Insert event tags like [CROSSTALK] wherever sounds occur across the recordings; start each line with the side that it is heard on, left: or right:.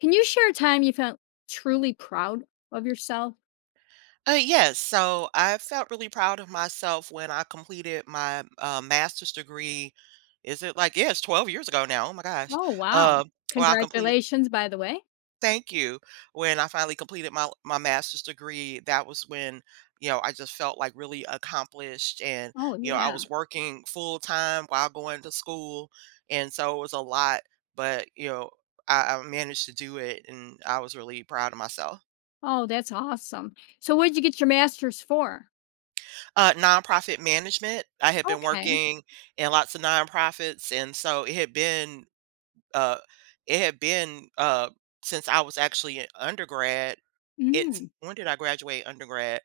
left: Can you share a time you felt truly proud of yourself?
right: Yes, so I felt really proud of myself when I completed my master's degree. Is it like, yes, 12 years ago now. Oh my gosh.
left: Oh, wow.
right: Um, well, I completed,
left: Congratulations, by the way.
right: thank you. When I finally completed my master's degree, that was when, I just felt like really accomplished. And,
left: Oh,
right: you know, I
left: yeah.
right: was working full time while going to school. And so it was a lot, but, you know, I managed to do it and I was really proud of myself.
left: Oh, that's awesome. So what did you get your master's for?
right: Nonprofit management. I had been
left: Okay.
right: working in lots of nonprofits, and so it had been, uh, it had been, uh, since I was actually an undergrad. It's
left: Mm,
right: when did I graduate undergrad?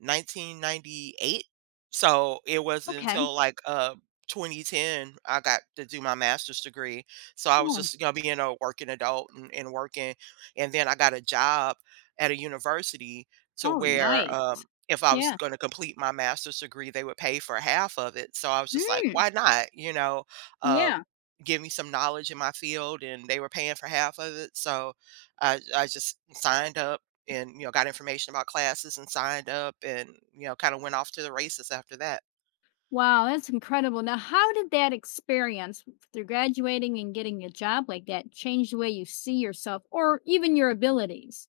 right: 1998. So it wasn't
left: okay.
right: until like 2010 I got to do my master's degree. So I was
left: Oh,
right: just gonna be in a working adult and working, and then I got a job at a university to
left: oh,
right: where
left: nice.
right: if I was
left: Yeah.
right: going to complete my master's degree, they would pay for half of it. So I was just like,
left: Mm,
right: why not? Um,
left: yeah.
right: Give me some knowledge in my field, and they were paying for half of it. So I just signed up and, you know, got information about classes and signed up and, you know, kinda went off to the races after that.
left: Wow, that's incredible. Now, how did that experience through graduating and getting a job like that change the way you see yourself or even your abilities?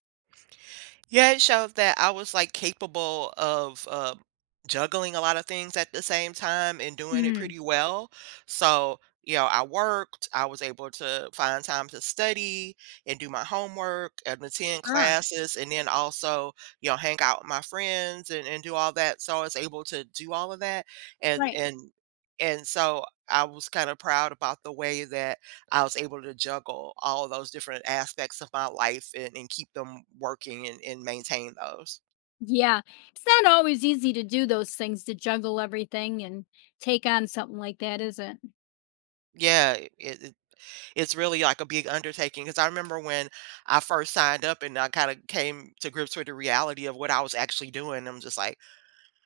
right: Yeah, it showed that I was, like, capable of, juggling a lot of things at the same time and doing it
left: Mm,
right: pretty well. So, you know, I was able to find time to study and do my homework and attend
left: sure.
right: classes and then also, you know, hang out with my friends and do all that. So I was able to do all of that, and
left: Right.
right: and and so I was kinda proud about the way that I was able to juggle all those different aspects of my life and keep them working and maintain those.
left: Yeah, it's not always easy to do those things to juggle everything and take on something like that, is it?
right: Yeah, it's really like a big undertaking because I remember when I first signed up and I kind of came to grips with the reality of what I was actually doing. I'm just like,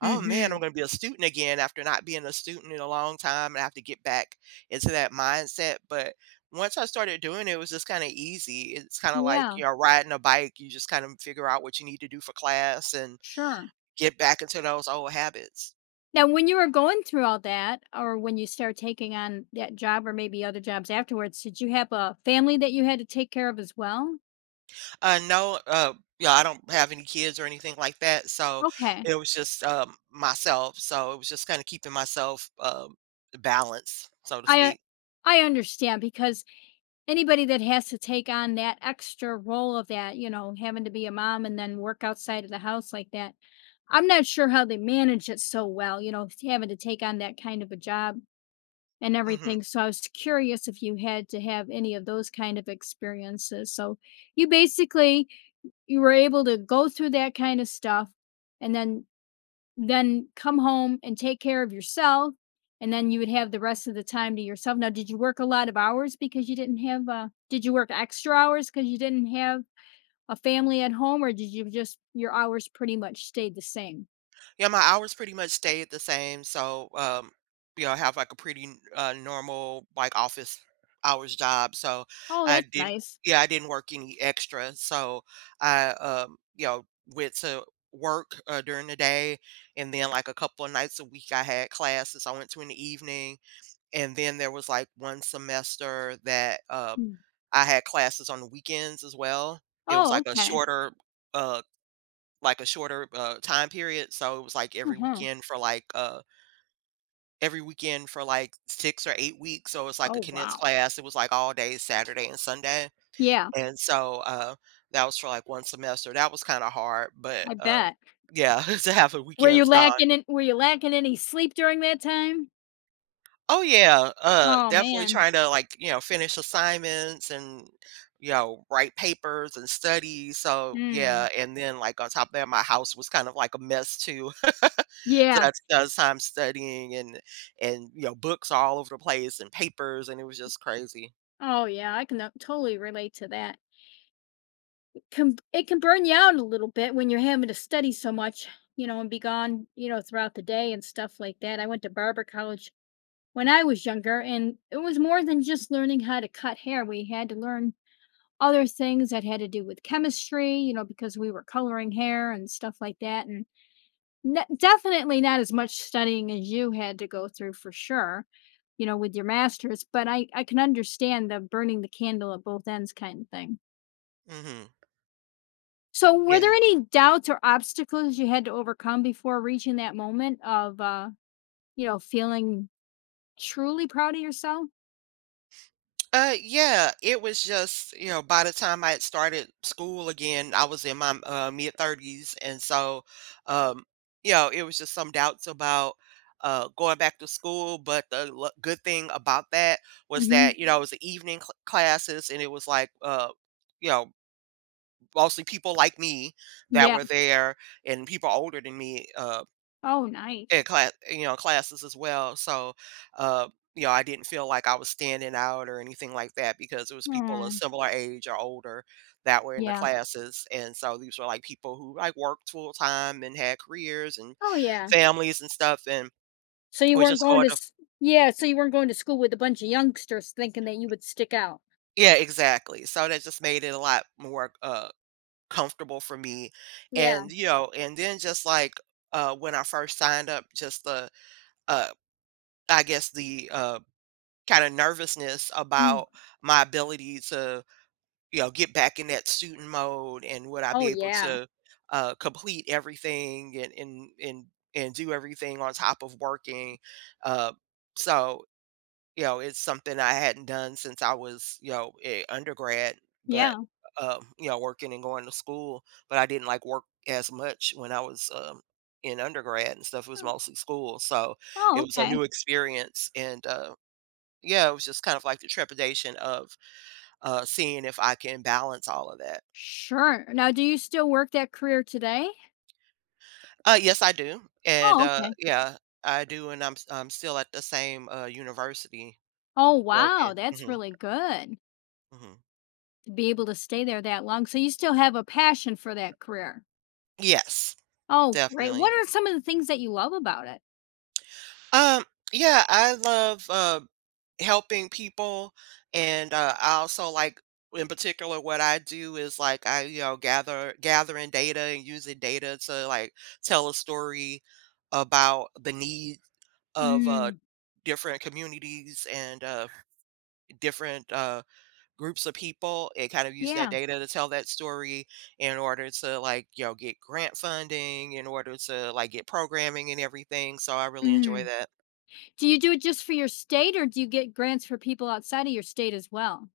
right: oh man,
left: Mhm.
right: I'm going to be a student again after not being a student in a long time and I have to get back into that mindset. But once I started doing it, it was just kind of easy. It's kind of like,
left: Yeah,
right: you know, riding a bike, you just kind of figure out what you need to do for class and
left: sure.
right: get back into those old habits.
left: Now, when you were going through all that, or when you start taking on that job or maybe other jobs afterwards, did you have a family that you had to take care of as well?
right: No, yeah, I don't have any kids or anything like that, so
left: Okay.
right: it was just, myself, so it was just kinda keeping myself, balanced, so to
left: I uh,
right: speak.
left: I understand because anybody that has to take on that extra role of that, having to be a mom and then work outside of the house like that, I'm not sure how they manage it so well, having to take on that kind of a job and
right: Mhm.
left: everything. So I was curious if you had to have any of those kind of experiences. So you basically you were able to go through that kind of stuff and then come home and take care of yourself and then you would have the rest of the time to yourself. Now, did you work a lot of hours because you didn't have did you work extra hours because you didn't have a family at home or did you just your hours pretty much stayed the same?
right: Yeah, my hours pretty much stayed the same. So, you know, I have like a pretty normal like office hours job. So
left: Oh,
right: I
left: that's
right: didn't,
left: nice.
right: yeah, I didn't work any extra. So I, you know, went to work during the day, and then like a couple of nights a week I had classes. I went to in the evening, and then there was like one semester that
left: Mm.
right: I had classes on the weekends as well. It was
left: Oh,
right: like a
left: okay.
right: shorter uh time period, so it was, like, every
left: Uh-huh.
right: weekend for, like, every weekend for, like, 6 or 8 weeks, so it was like a
left: Oh,
right: condensed
left: wow.
right: class, it was, like, all day Saturday and Sunday,
left: Yeah,
right: and so, that was for, like, 1 semester, that was kinda hard, but,
left: I bet.
right: yeah, [LAUGHS] to have the
left: Were you
right: weekends gone.
left: lacking in were you lacking any sleep during that time?
right: Oh yeah,
left: Oh,
right: definitely
left: man.
right: trying to like, you know, finish assignments and, you know, write papers and study. So yeah,
left: Mm.
right: and then like on top of that, my house was kind of like a mess too. [LAUGHS] So
left: Yeah.
right: that's time studying and you know, books all over the place and papers and it was just crazy.
left: Oh, yeah, I can, totally relate to that. It can burn you out a little bit when you're having to study so much, and be gone, throughout the day and stuff like that. I went to barber college when I was younger, and it was more than just learning how to cut hair. We had to learn other things that had to do with chemistry, because we were coloring hair and stuff like that. And definitely not as much studying as you had to go through for sure, with your master's. But I can understand the burning the candle at both ends kind of thing.
right: Hmm.
left: So, were there
right: Yeah.
left: any doubts or obstacles you had to overcome before reaching that moment of feeling truly proud of yourself?
right: Yeah, it was just, you know, by the time I had started school again, I was in my mid 30s. And so, um, you know, it was just some doubts about going back to school. But the good thing about that was
left: Hmm.
right: that, you know, it was the evening classes and it was like, you know, mostly people like me that
left: Yeah.
right: were there and people older than me.
left: Oh,
right: In
left: nice.
right: class, you know, classes as well. So, uh, you know, I didn't feel like I was standing out or anything like that because it was people of
left: Mm,
right: similar age or older that were in the
left: yeah.
right: classes. And so these were like people who like worked full time and had careers and
left: Oh, yeah.
right: families and stuff and
left: So you
right: was
left: weren't
right: just
left: going to
right: going to,
left: s yeah, so you weren't going to school with a bunch of youngsters thinking that you would stick out.
right: yeah, exactly. So that just made it a lot more comfortable for me.
left: Yeah.
right: And, you know, and then just like when I first signed up, just uh, I guess kinda nervousness
left: Mm.
right: about my ability to, you know, get back in that student mode and would I
left: Oh,
right: be able
left: yeah.
right: to, complete everything and do everything on top of working, uh, so, you know, it's something I hadn't done since I was, you know, a undergrad, but,
left: Yeah.
right: you know, working and going to school, but I didn't, like, work as much when I was, in undergrad and stuff, it was
left: Oh
right: mostly school, so
left: oh,
right: it was a
left: okay.
right: new experience and, yeah, it was just kind of like the trepidation of, seeing if I can balance all of that.
left: Sure. Now do you still work that career today?
right: Yes, I do, and,
left: Oh, okay.
right: yeah, I do, and I'm still at the same, university
left: Oh, wow,
right: working.
left: that's
right: Mhm,
left: really good
right: mhm.
left: to be able to stay there that long. So you still have a passion for that career.
right: Yes,
left: Oh, great.
right: definitely.
left: What are some of the things that you love about it?
right: Um, yeah, I love, helping people, and, I also like in particular, what I do is, like, I, you know, gathering data and using data to, like, tell a story about the need of,
left: Mm,
right: different communities and different groups of people and kind of use that
left: yeah.
right: data to tell that story in order to like you know get grant funding in order to like get programming and everything so I really enjoy
left: Mm.
right: that.
left: Do you do it just for your state or do you get grants for people outside of your state as well?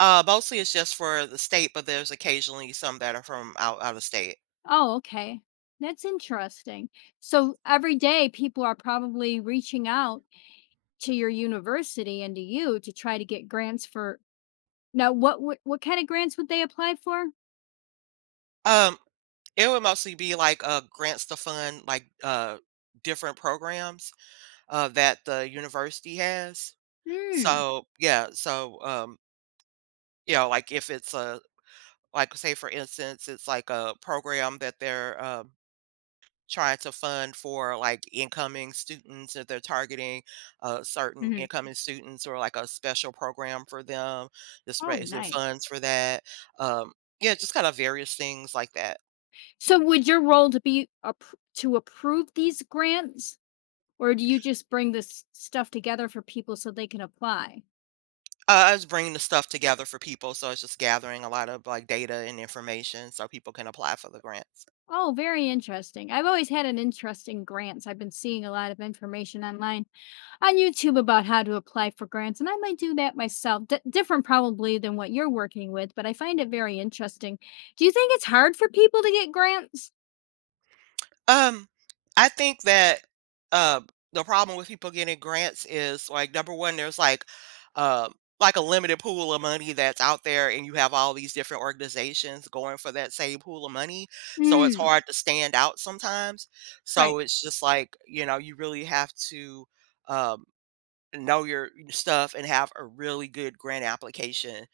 right: Mostly it's just for the state but there's occasionally some that are from out of state.
left: Oh, okay. That's interesting. So every day people are probably reaching out to your university and to you to try to get grants for. Now what kind of grants would they apply for?
right: um, it would mostly be like grants to fund like different programs that the university has,
left: Mm,
right: so yeah so you know like if it's a like say for instance it's like a program that they're trying to fund for like incoming students that they're targeting certain
left: mhm.
right: incoming students or like a special program for them just
left: Oh,
right: raising
left: nice.
right: funds for that, um, yeah just kind of various things like that.
left: So would your role to be to approve these grants or do you just bring this stuff together for people so they can apply?
right: I was bringing the stuff together for people, so it's just gathering a lot of like data and information so people can apply for the grants.
left: Oh, very interesting. I've always had an interest in grants. I've been seeing a lot of information online on YouTube about how to apply for grants, and I might do that myself. Different, probably, than what you're working with, but I find it very interesting. Do you think it's hard for people to get grants?
right: Um, I think that uh, the problem with people getting grants is like number one, there's um like a limited pool of money that's out there, and you have all these different organizations going for that same pool of money, so it's
left: Mm,
right: hard to stand out sometimes.
left: right.
right: So it's just like you know you really have to. Um, know your stuff and have a really good grant application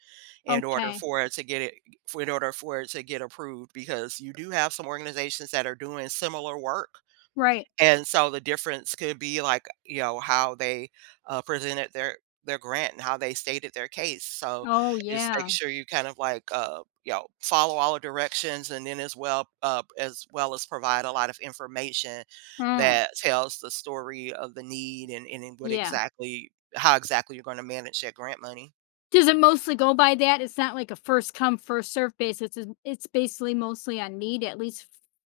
right: in order
left: Okay.
right: for it to get it for in order for it to get approved because you do have some organizations that are doing similar work
left: Right.
right: and so the difference could be like, you know, how they, presented their grant and how they stated their case. So
left: Oh,
right: just make
left: yeah.
right: sure you kind of like, you know, follow all the directions and then as well, as well as provide a lot of information
left: Mm,
right: that tells the story of the need and then what
left: yeah.
right: exactly how exactly you're going to manage that grant money.
left: Does it mostly go by that? It's not like a first come, first serve basis. It's basically mostly on need, at least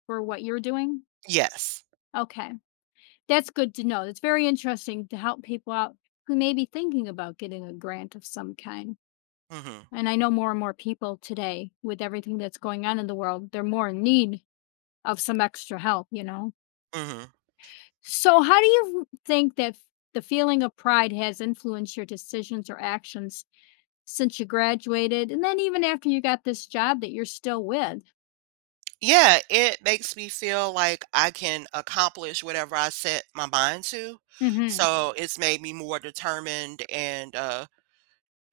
left: for what you're doing.
right: Yes.
left: Okay. That's good to know. That's very interesting to help people out who may be thinking about getting a grant of some kind.
right: Mhm.
left: And I know more and more people today with everything that's going on in the world, they're more in need of some extra help, you know?
right: Mhm.
left: So, how do you think that the feeling of pride has influenced your decisions or actions since you graduated? And then, even after you got this job that you're still with?
right: Yeah, it makes me feel like I can accomplish whatever I set my mind to.
left: Mm-hmm.
right: So it's made me more determined and,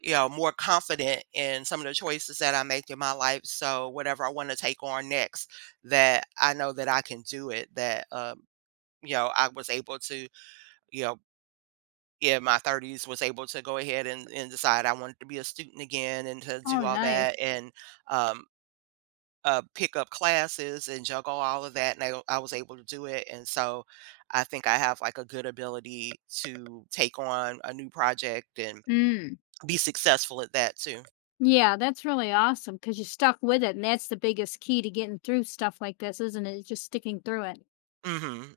right: you know, more confident in some of the choices that I make in my life. So whatever I want to take on next, that I know that I can do it. That You know, I was able to, you know, in my 30s was able to go ahead and decide I wanted to be a student again and to
left: Oh,
right: do all
left: nice.
right: that and um pick up classes and juggle all of that. And I was able to do it. And so I think I have like a good ability to take on a new project and
left: Mm.
right: be successful at that too.
left: Yeah, that's really awesome because you stuck with it. And that's the biggest key to getting through stuff like this, isn't it? Just sticking through it.
right: Hmm.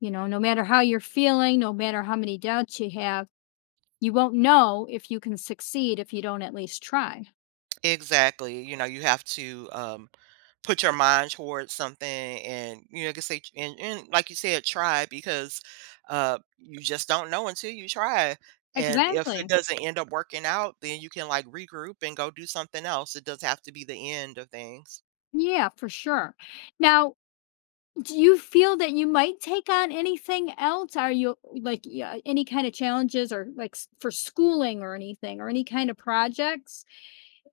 left: You know, no matter how you're feeling, no matter how many doubts you have. You won't know if you can succeed if you don't at least try.
right: Exactly. You know, you have to put your mind towards something and, you know, like I say, and like you said, try because you just don't know until you try. And if it
left: Exactly.
right: doesn't end up working out, then you can like regroup and go do something else. It does have to be the end of things.
left: Yeah, for sure. Now, do you feel that you might take on anything else? Are you like yeah, any kind of challenges or like for schooling or anything or any kind of projects?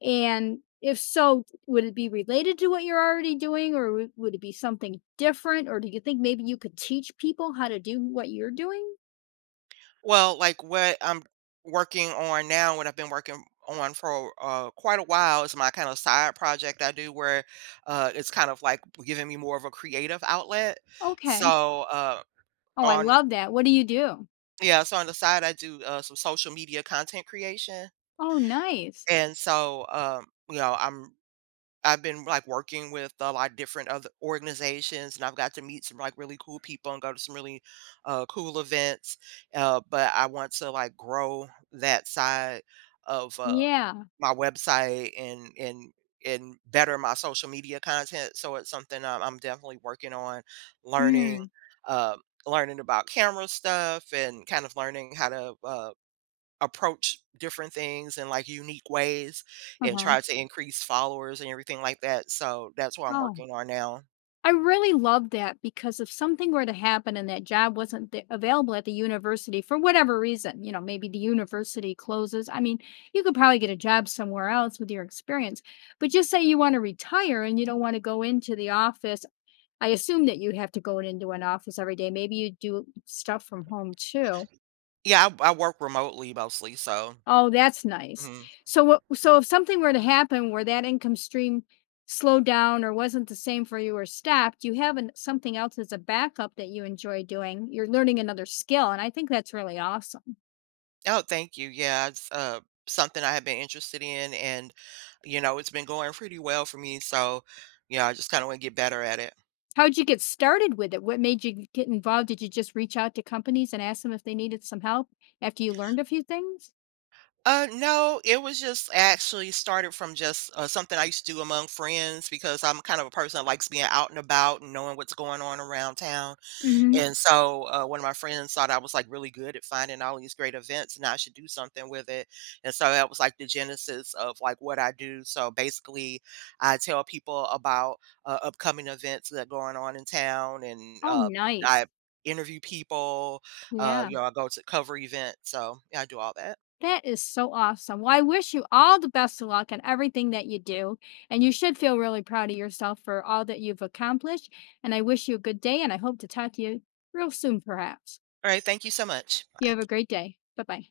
left: And if so, would it be related to what you're already doing or would it be something different? Or do you think maybe you could teach people how to do what you're doing?
right: Well, like what I'm working on now, what I've been working on for quite a while is my kind of side project I do where it's kind of like giving me more of a creative outlet.
left: Okay.
right: So
left: Oh, I
right: on,
left: love that. What do you do?
right: yeah, so on the side, I do some social media content creation.
left: Oh, nice.
right: And so, you know, I've been, like, working with a lot of different other organizations, and I've got to meet some, like, really cool people and go to some really, cool events, but I want to, like, grow that side of,
left: Yeah.
right: my website and and better my social media content, so it's something I'm definitely working on learning,
left: Mm,
right: learning about camera stuff and kind of learning how to, approach different things in like unique ways and
left: uh-huh.
right: try to increase followers and everything like that. So that's what I'm
left: Oh,
right: working on now.
left: I really loved that because if something were to happen and that job wasn't available at the university for whatever reason, you know, maybe the university closes. I mean, you could probably get a job somewhere else with your experience, but just say you want to retire and you don't want to go into the office. I assume that you have to go into an office every day. Maybe you do stuff from home too.
right: Yeah, I work remotely mostly. So,
left: Oh, that's nice.
right: mhm.
left: So if something were to happen where that income stream slowed down or wasn't the same for you or stopped, you have an something else as a backup that you enjoy doing. You're learning another skill, and I think that's really awesome.
right: Oh, thank you. Yeah, it's something I have been interested in, and you know, it's been going pretty well for me. So, yeah, I just kind of want to get better at it.
left: How'd you get started with it? What made you get involved? Did you just reach out to companies and ask them if they needed some help after you learned a few things?
right: No, it was just actually started from just something I used to do among friends because I'm kind of a person that likes being out and about and knowing what's going on around town.
left: Mhm.
right: And so one of my friends thought I was like really good at finding all these great events and I should do something with it. And so that was like the genesis of like what I do. So basically, I tell people about upcoming events that are going on in town and
left: Oh, nice.
right: I interview people.
left: Yeah.
right: You know, I go to cover events. So yeah, I do all that.
left: That is so awesome. Well, I wish you all the best of luck in everything that you do, and you should feel really proud of yourself for all that you've accomplished, and I wish you a good day, and I hope to talk to you real soon, perhaps.
right: All right. Thank you so much.
left: You
right: Bye.
left: have a great day. Bye-bye.